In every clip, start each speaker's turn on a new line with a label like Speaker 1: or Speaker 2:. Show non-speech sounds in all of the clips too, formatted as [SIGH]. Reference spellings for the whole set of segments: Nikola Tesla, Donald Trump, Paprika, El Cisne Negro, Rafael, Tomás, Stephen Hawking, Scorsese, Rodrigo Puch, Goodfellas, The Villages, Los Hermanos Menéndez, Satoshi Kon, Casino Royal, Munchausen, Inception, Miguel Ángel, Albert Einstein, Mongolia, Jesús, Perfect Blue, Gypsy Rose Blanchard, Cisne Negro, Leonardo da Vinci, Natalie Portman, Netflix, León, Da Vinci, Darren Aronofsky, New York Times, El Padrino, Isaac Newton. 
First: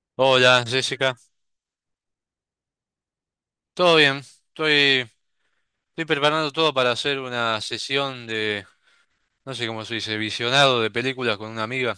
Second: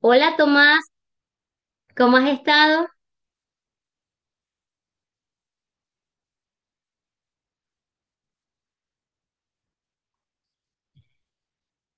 Speaker 1: Hola,
Speaker 2: Hola,
Speaker 1: Tomás,
Speaker 2: Jessica.
Speaker 1: ¿cómo has estado?
Speaker 2: ¿Todo bien? Estoy, estoy preparando todo para hacer una sesión de, no sé cómo se dice, visionado de películas con una amiga.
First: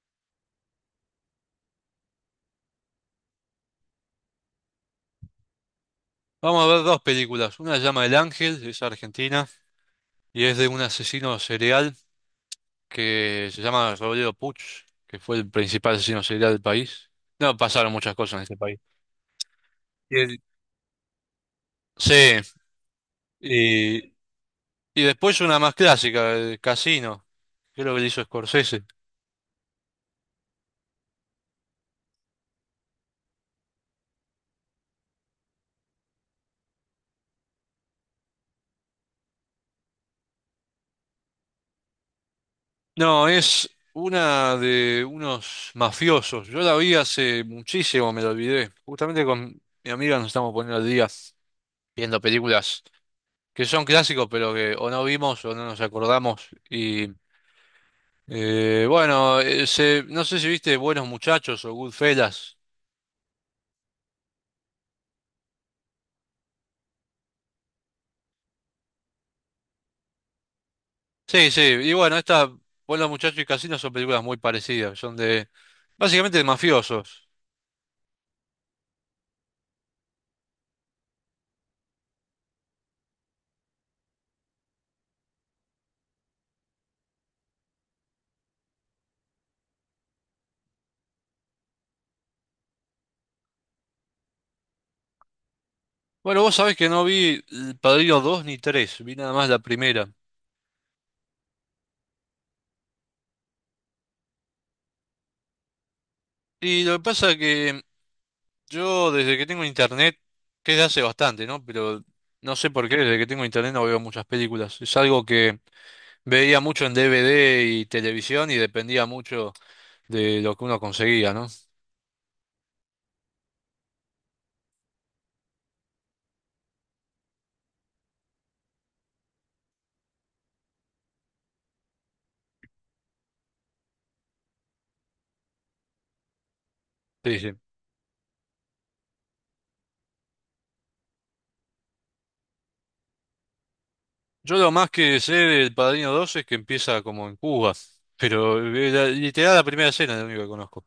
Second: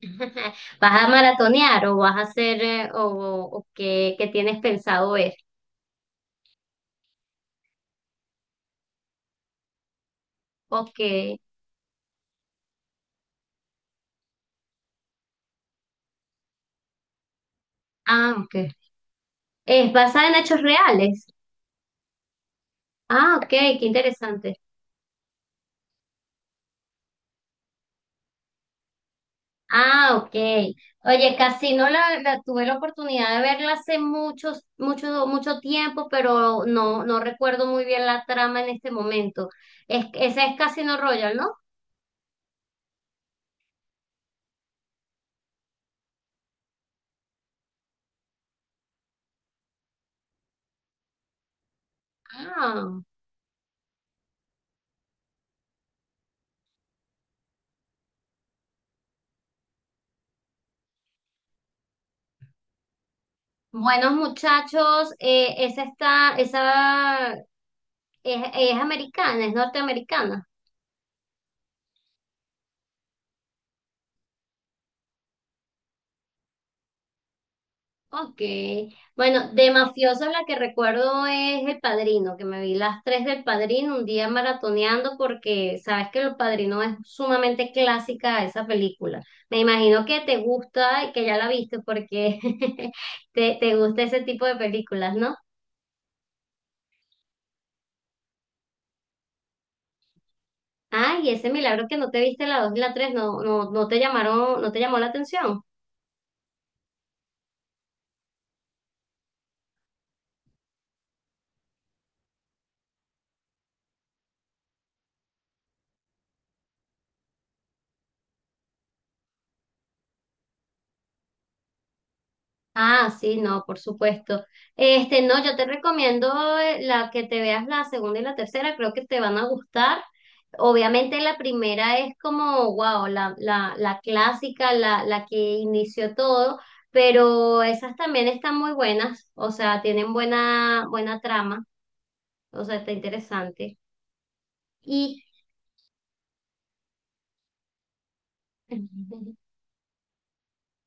Speaker 1: [LAUGHS] ¿Vas a maratonear o vas a hacer o qué tienes pensado ver?
Speaker 2: Vamos a ver dos películas. Una se llama El Ángel, es argentina, y es de un
Speaker 1: Ok.
Speaker 2: asesino serial que se llama Rodrigo Puch, que fue el principal asesino serial del país. No, pasaron muchas
Speaker 1: Ah,
Speaker 2: cosas en
Speaker 1: ok.
Speaker 2: este país.
Speaker 1: Es
Speaker 2: Y
Speaker 1: basada en
Speaker 2: el-
Speaker 1: hechos reales.
Speaker 2: Sí,
Speaker 1: Ah, ok, qué
Speaker 2: y,
Speaker 1: interesante.
Speaker 2: y después una más clásica, el Casino, creo que es lo que le hizo Scorsese.
Speaker 1: Ah, ok. Oye, Casino tuve la oportunidad de verla hace mucho, mucho tiempo, pero no, no recuerdo muy bien la trama en este momento. Esa es Casino Royal, ¿no?
Speaker 2: No, es una de unos mafiosos. Yo la vi hace muchísimo, me la olvidé. Justamente con mi amiga nos estamos poniendo al día viendo películas
Speaker 1: Ah.
Speaker 2: que son clásicos, pero que o no vimos o no nos acordamos. Y bueno, se- no sé si viste Buenos Muchachos o Goodfellas.
Speaker 1: Buenos muchachos, esa es americana, es norteamericana.
Speaker 2: Sí, sí. Y bueno, esta Buenos Muchachos y Casino son películas muy parecidas. Son de básicamente de mafiosos.
Speaker 1: Ok. Bueno, de mafiosos la que recuerdo es El Padrino, que me vi las tres del Padrino un día maratoneando porque sabes que El Padrino es sumamente clásica esa película. Me imagino que te gusta y que ya la viste porque [LAUGHS] te gusta ese tipo de películas, ¿no?
Speaker 2: Bueno, vos sabés que no vi El Padrino 2 ni 3. Vi nada más la primera.
Speaker 1: Ay, ese milagro que no te viste la dos y la tres, no, no, no te llamaron, no te llamó la atención.
Speaker 2: Y lo que pasa es que yo desde que tengo internet, que es de hace bastante, ¿no? Pero no sé por qué, desde que tengo internet no veo muchas películas. Es algo que veía mucho en DVD y televisión y dependía mucho de lo que uno conseguía, ¿no?
Speaker 1: Ah, sí, no, por supuesto. Este, no, yo te recomiendo la que te veas la segunda y la tercera, creo que te van a gustar. Obviamente la primera es como, wow, la clásica, la que inició todo,
Speaker 2: Sí, sí.
Speaker 1: pero esas también están muy buenas, o sea, tienen buena, buena trama, o sea, está interesante.
Speaker 2: Yo lo más que
Speaker 1: Y
Speaker 2: sé del Padrino 2 es que empieza como en Cuba, pero la-
Speaker 1: [LAUGHS]
Speaker 2: literal la primera escena es lo único que conozco.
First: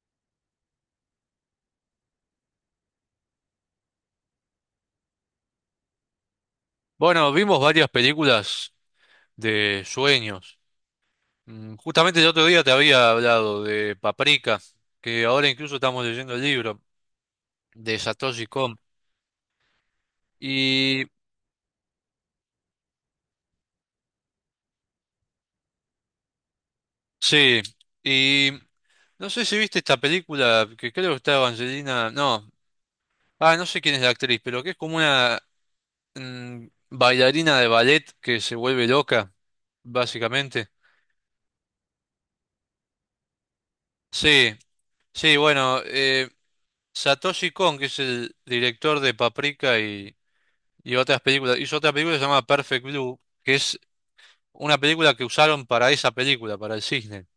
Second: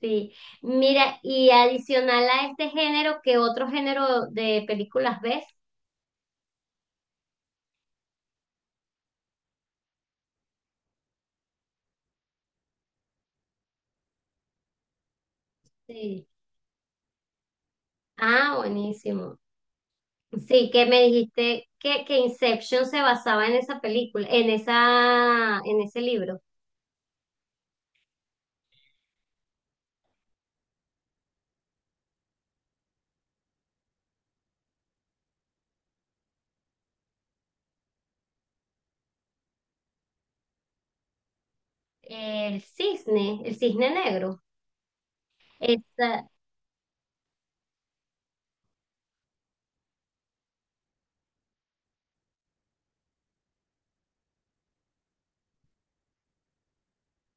Speaker 1: sí, mira, y adicional a este género, ¿qué otro género de películas ves?
Speaker 2: Bueno, vimos varias películas de sueños. Justamente el otro día te había hablado de Paprika, que ahora incluso estamos
Speaker 1: Sí.
Speaker 2: leyendo el libro de Satoshi
Speaker 1: Ah,
Speaker 2: Kon.
Speaker 1: buenísimo. Sí, que me
Speaker 2: Y
Speaker 1: dijiste que Inception se basaba en esa película, en ese libro.
Speaker 2: sí, y no sé si viste esta película que creo que está Angelina, no, ah, no sé quién es la actriz, pero que es como una mm, bailarina de ballet que se vuelve loca, básicamente.
Speaker 1: El Cisne Negro.
Speaker 2: Sí, sí, bueno,
Speaker 1: Esa-
Speaker 2: Satoshi Kon, que es el director de Paprika y otras películas, hizo otra película llamada Perfect Blue, que es una película que usaron para esa película, para el cisne.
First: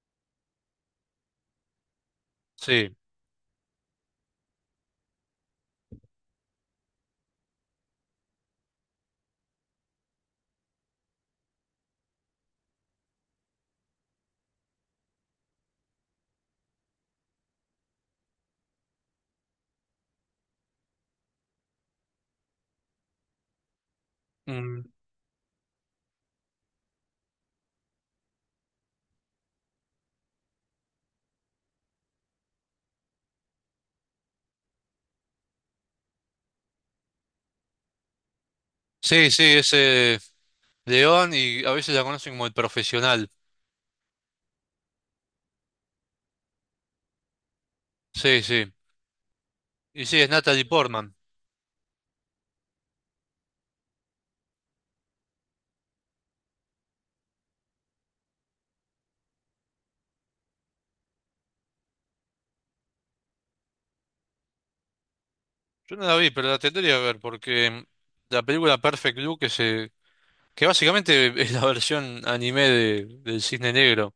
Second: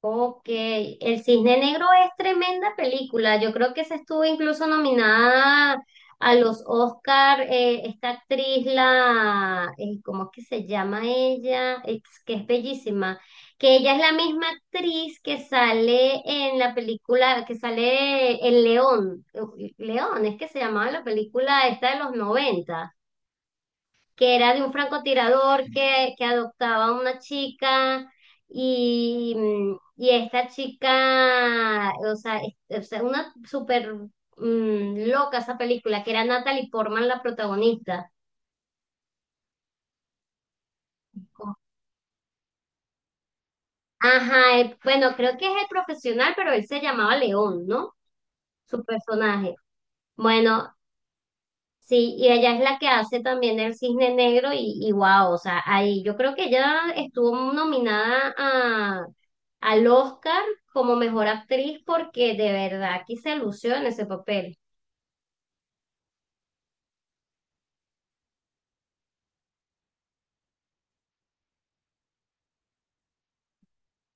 Speaker 1: Ok, El Cisne Negro es tremenda
Speaker 2: Sí,
Speaker 1: película. Yo creo que se estuvo incluso nominada a los Oscar, esta actriz, ¿cómo es que se llama ella? Es que es bellísima. Que ella es la misma actriz que sale en la película, que sale El León. Uf, León, es que se llamaba la película esta de los 90 que era de un
Speaker 2: Mm.
Speaker 1: francotirador que adoptaba a una chica y esta chica, o sea, o sea, una súper loca esa película, que era Natalie Portman la protagonista.
Speaker 2: Sí, sí, ese. León y a veces la conocen como el profesional.
Speaker 1: Ajá, bueno, creo que es el profesional, pero él se llamaba León, ¿no?
Speaker 2: Sí, sí.
Speaker 1: Su personaje.
Speaker 2: Y sí, es Natalie
Speaker 1: Bueno,
Speaker 2: Portman.
Speaker 1: sí, y ella es la que hace también el Cisne Negro y wow, o sea, ahí yo creo que ella estuvo nominada al Oscar como mejor actriz porque de verdad que se lució en ese papel.
Speaker 2: Yo no la vi, pero la tendría que ver porque la película Perfect Blue que se, que básicamente [LAUGHS] es la versión anime de, del Cisne Negro.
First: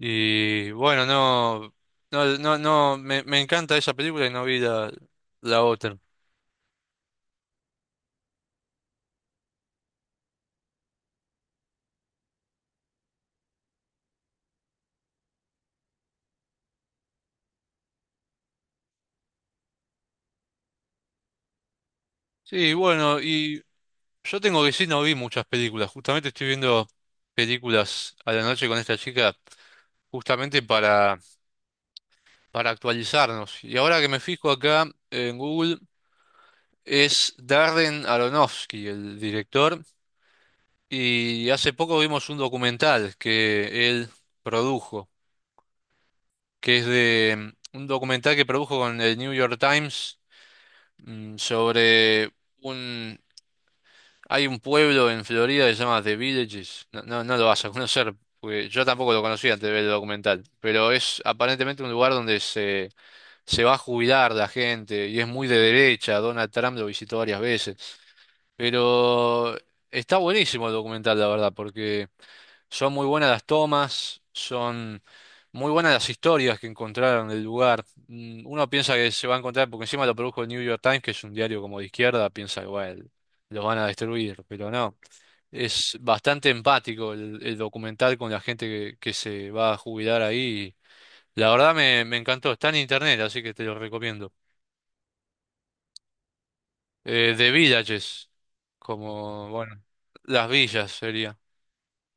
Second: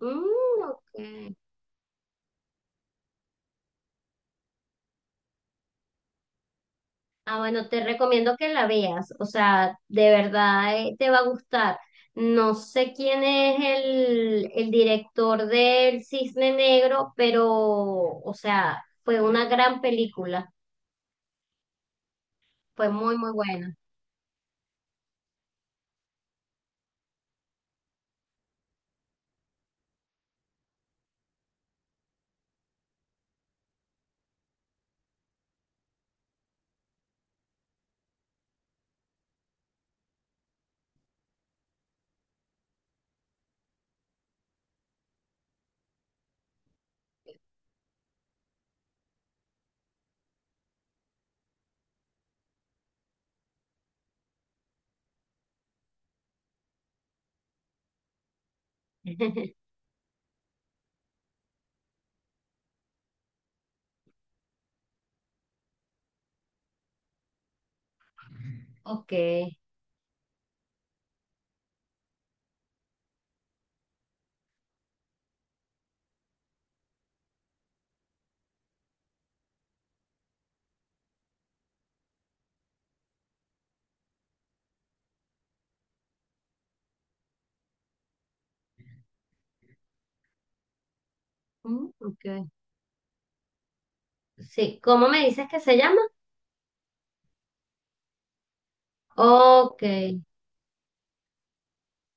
Speaker 1: Mm, ok.
Speaker 2: bueno, no, no, no, no, me encanta esa película y no vi la, la otra.
Speaker 1: Ah, bueno, te recomiendo que la veas, o sea, de verdad te va a gustar. No sé quién es el director del Cisne Negro, pero, o sea, fue una gran película,
Speaker 2: Sí,
Speaker 1: fue muy,
Speaker 2: bueno,
Speaker 1: muy
Speaker 2: y
Speaker 1: buena.
Speaker 2: yo tengo que decir, no vi muchas películas. Justamente estoy viendo películas a la noche con esta chica, justamente para actualizarnos. Y ahora que me fijo acá en Google, es Darren Aronofsky, el director, y hace poco vimos un documental que él produjo, que es de un documental que produjo con el New York Times, sobre un... Hay un pueblo en Florida que se llama The Villages. No, no, no lo vas a conocer, porque yo tampoco lo conocía
Speaker 1: [LAUGHS]
Speaker 2: antes de ver el documental, pero es aparentemente un lugar donde se va a jubilar la gente y es muy de derecha. Donald Trump lo visitó varias veces.
Speaker 1: Ok.
Speaker 2: Pero está buenísimo el documental, la verdad, porque son muy buenas las tomas, son muy buenas las historias que encontraron del lugar. Uno piensa que se va a encontrar, porque encima lo produjo el New York Times, que es un diario como de izquierda, piensa que bueno, los van a destruir, pero no. Es bastante empático el documental con la gente que se va a jubilar ahí. La verdad
Speaker 1: Mm,
Speaker 2: me, me
Speaker 1: ok.
Speaker 2: encantó, está en internet, así que te lo recomiendo.
Speaker 1: Sí, ¿cómo me dices que se llama?
Speaker 2: De villages, como,
Speaker 1: Ok,
Speaker 2: bueno, las villas sería.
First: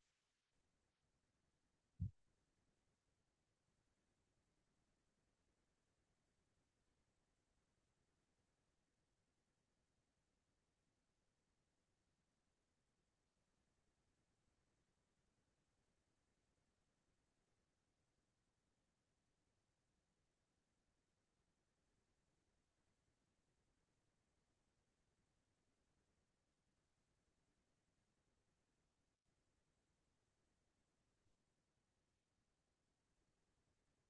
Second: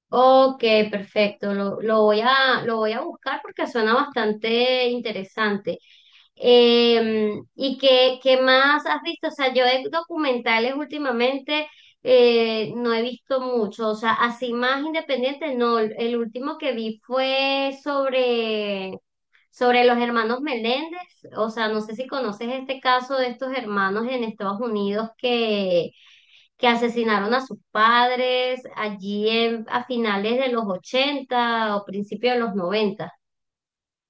Speaker 1: ok, perfecto. Lo lo voy a buscar porque suena bastante interesante. ¿Y qué más has visto? O sea, yo de documentales últimamente no he visto mucho. O sea, así más independiente, no. El último que vi fue sobre los hermanos Meléndez, o sea, no sé si conoces este caso de estos hermanos en Estados Unidos que asesinaron a sus padres allí a finales de los 80 o principios de los noventa.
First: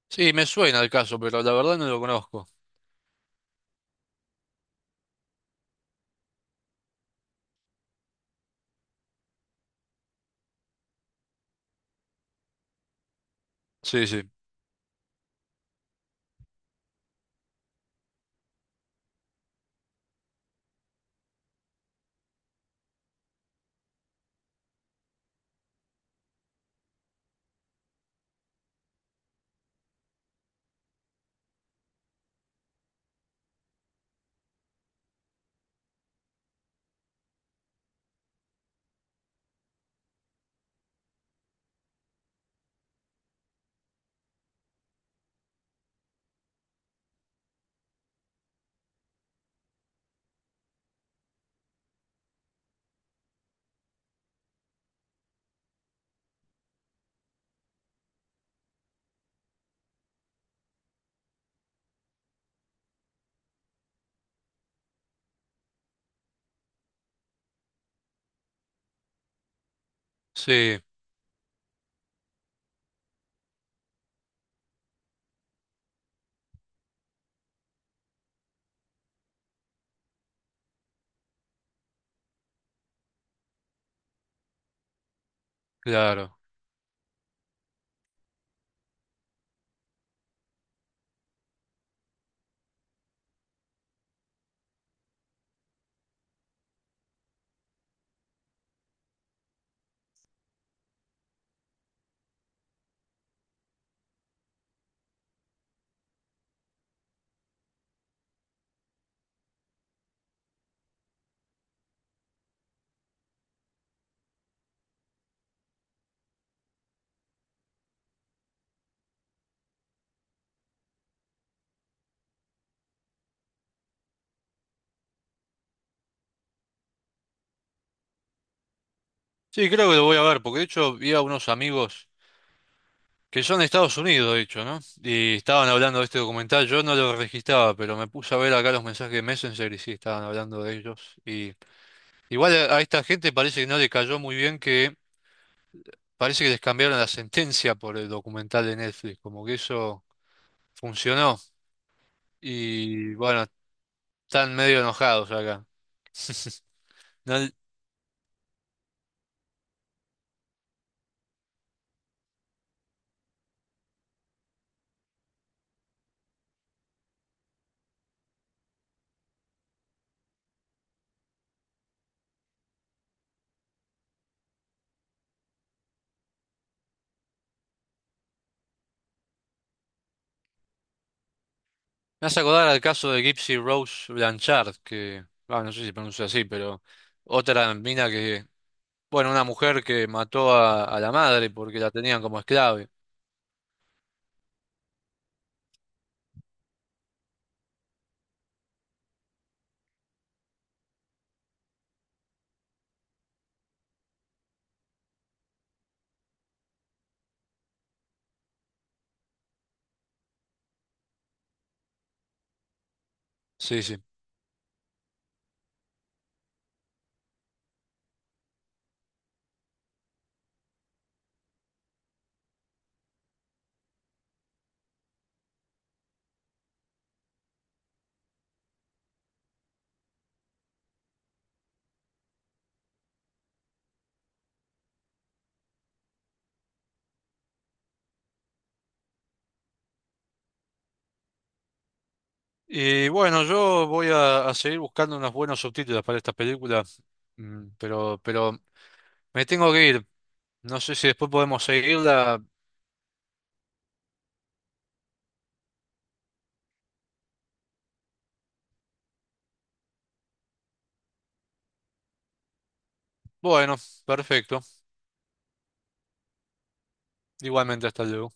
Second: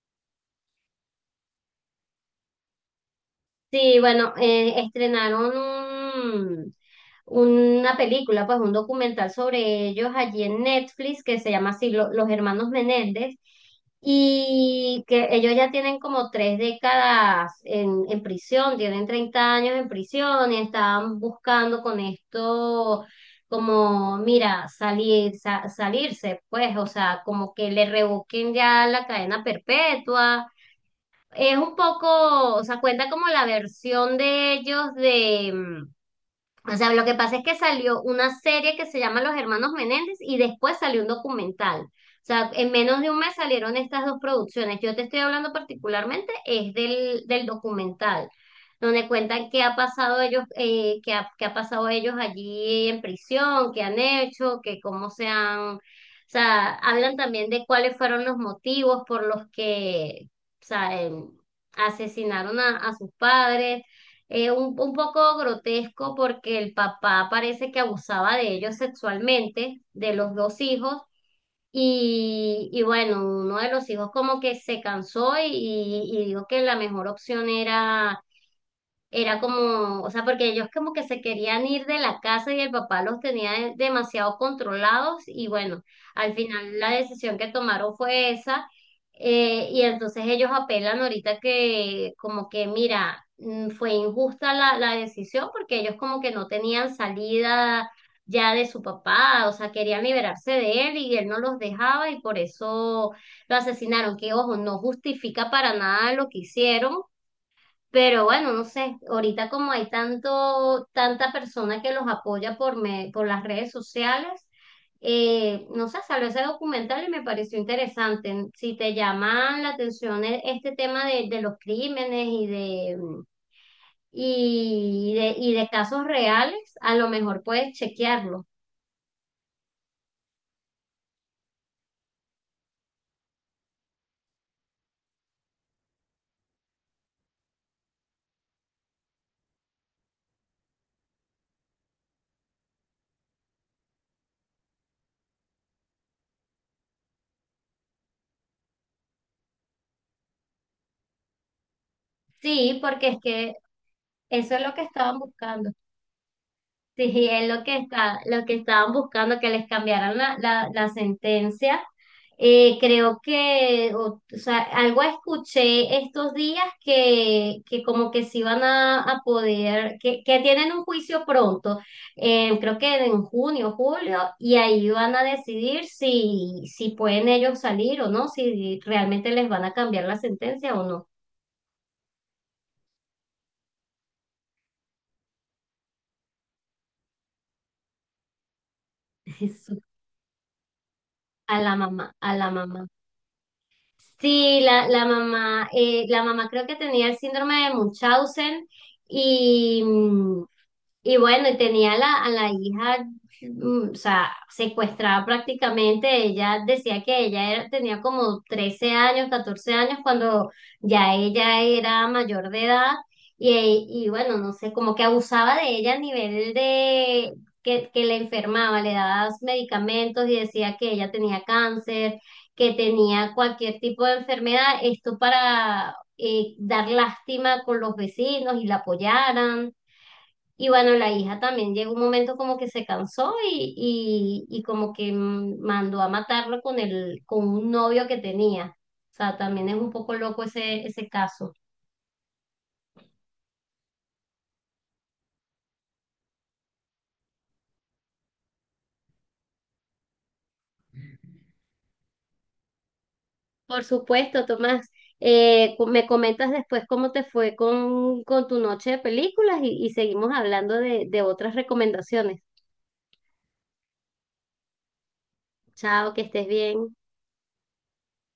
Speaker 2: Sí, me suena el caso, pero la verdad no lo conozco.
Speaker 1: Sí, bueno, estrenaron una película, pues un documental sobre ellos allí en Netflix que se llama así Los Hermanos Menéndez,
Speaker 2: Sí, sí,
Speaker 1: y que ellos ya tienen como 3 décadas en prisión, tienen 30 años en prisión y estaban buscando con esto como, mira, salirse, pues, o sea, como que le revoquen ya la cadena perpetua. Es un poco, o sea, cuenta como la versión de ellos o sea, lo que pasa es que salió una serie que se llama Los Hermanos Menéndez y después salió un documental. O sea, en menos de un mes salieron estas dos producciones. Yo te estoy hablando particularmente es del documental, donde cuentan qué ha pasado ellos, qué ha pasado ellos allí en prisión, qué han hecho, que cómo se han, o sea, hablan también de cuáles fueron los motivos por los que, o sea, asesinaron a sus padres. Un poco grotesco porque el papá parece que abusaba de ellos sexualmente, de los dos
Speaker 2: sí,
Speaker 1: hijos, y bueno, uno de los hijos como que se cansó y dijo que la mejor opción era como, o sea, porque ellos como que se querían ir de la casa y el papá los tenía demasiado controlados y bueno, al
Speaker 2: claro.
Speaker 1: final la decisión que tomaron fue esa. Eh, y entonces ellos apelan ahorita que como que mira, fue injusta la decisión porque ellos como que no tenían salida ya de su papá, o sea, querían liberarse de él y él no los dejaba y por eso lo asesinaron, que ojo, no justifica para nada lo que hicieron, pero bueno, no sé, ahorita como hay tanto, tanta persona que los apoya por las redes sociales, no sé, salió ese documental y me pareció interesante. Si te llaman la atención este tema de los crímenes y de, mm, y de casos reales, a lo mejor puedes chequearlo.
Speaker 2: Sí, creo que lo voy a ver, porque de hecho vi a unos amigos que son de Estados Unidos, de hecho, ¿no? Y estaban hablando de este documental, yo no lo registraba, pero me puse a ver acá los mensajes de Messenger y sí, estaban hablando de ellos. Y igual a esta gente parece que no le cayó muy bien que parece que les cambiaron la sentencia por el documental de Netflix, como que eso funcionó.
Speaker 1: Sí, porque
Speaker 2: Y
Speaker 1: es
Speaker 2: bueno,
Speaker 1: que eso
Speaker 2: están
Speaker 1: es lo
Speaker 2: medio
Speaker 1: que estaban
Speaker 2: enojados acá.
Speaker 1: buscando. Sí, es
Speaker 2: No-
Speaker 1: lo que lo que estaban buscando, que les cambiaran la sentencia. Creo o sea, algo escuché estos días que como que se van a poder, que tienen un juicio pronto, creo que en junio, julio, y ahí van a decidir si pueden ellos salir o no, si realmente les van a cambiar la sentencia o no.
Speaker 2: Me hace acordar al caso de Gypsy Rose Blanchard, que, ah, no sé si se pronuncia así, pero otra mina que, bueno,
Speaker 1: [LAUGHS]
Speaker 2: una
Speaker 1: Eso,
Speaker 2: mujer que mató a la madre
Speaker 1: a la
Speaker 2: porque la
Speaker 1: mamá,
Speaker 2: tenían
Speaker 1: a
Speaker 2: como
Speaker 1: la mamá.
Speaker 2: esclave.
Speaker 1: Sí, la mamá, creo que tenía el síndrome de Munchausen y, mm, y bueno, y tenía a la hija, o sea, secuestrada prácticamente. Ella decía que ella tenía como 13 años, 14 años, cuando ya ella era mayor de edad. Y,
Speaker 2: Sí,
Speaker 1: e,
Speaker 2: sí.
Speaker 1: y bueno, no sé, como que abusaba de ella a nivel de que le enfermaba, le daba medicamentos y decía que ella tenía cáncer, que tenía cualquier tipo de enfermedad. Esto para dar lástima con los vecinos y la apoyaran. Y bueno, la hija también llegó un momento como que se cansó y como que mandó a matarlo con con un novio que tenía. O sea, también es un poco loco ese caso.
Speaker 2: Y bueno, yo voy a seguir buscando unos buenos subtítulos para esta película, pero me tengo que ir. No sé si después podemos seguirla.
Speaker 1: Por supuesto, Tomás, me comentas después cómo te fue con tu noche de películas y seguimos hablando de otras recomendaciones.
Speaker 2: Bueno, perfecto.
Speaker 1: Chao, que estés bien.
Speaker 2: Igualmente, hasta luego.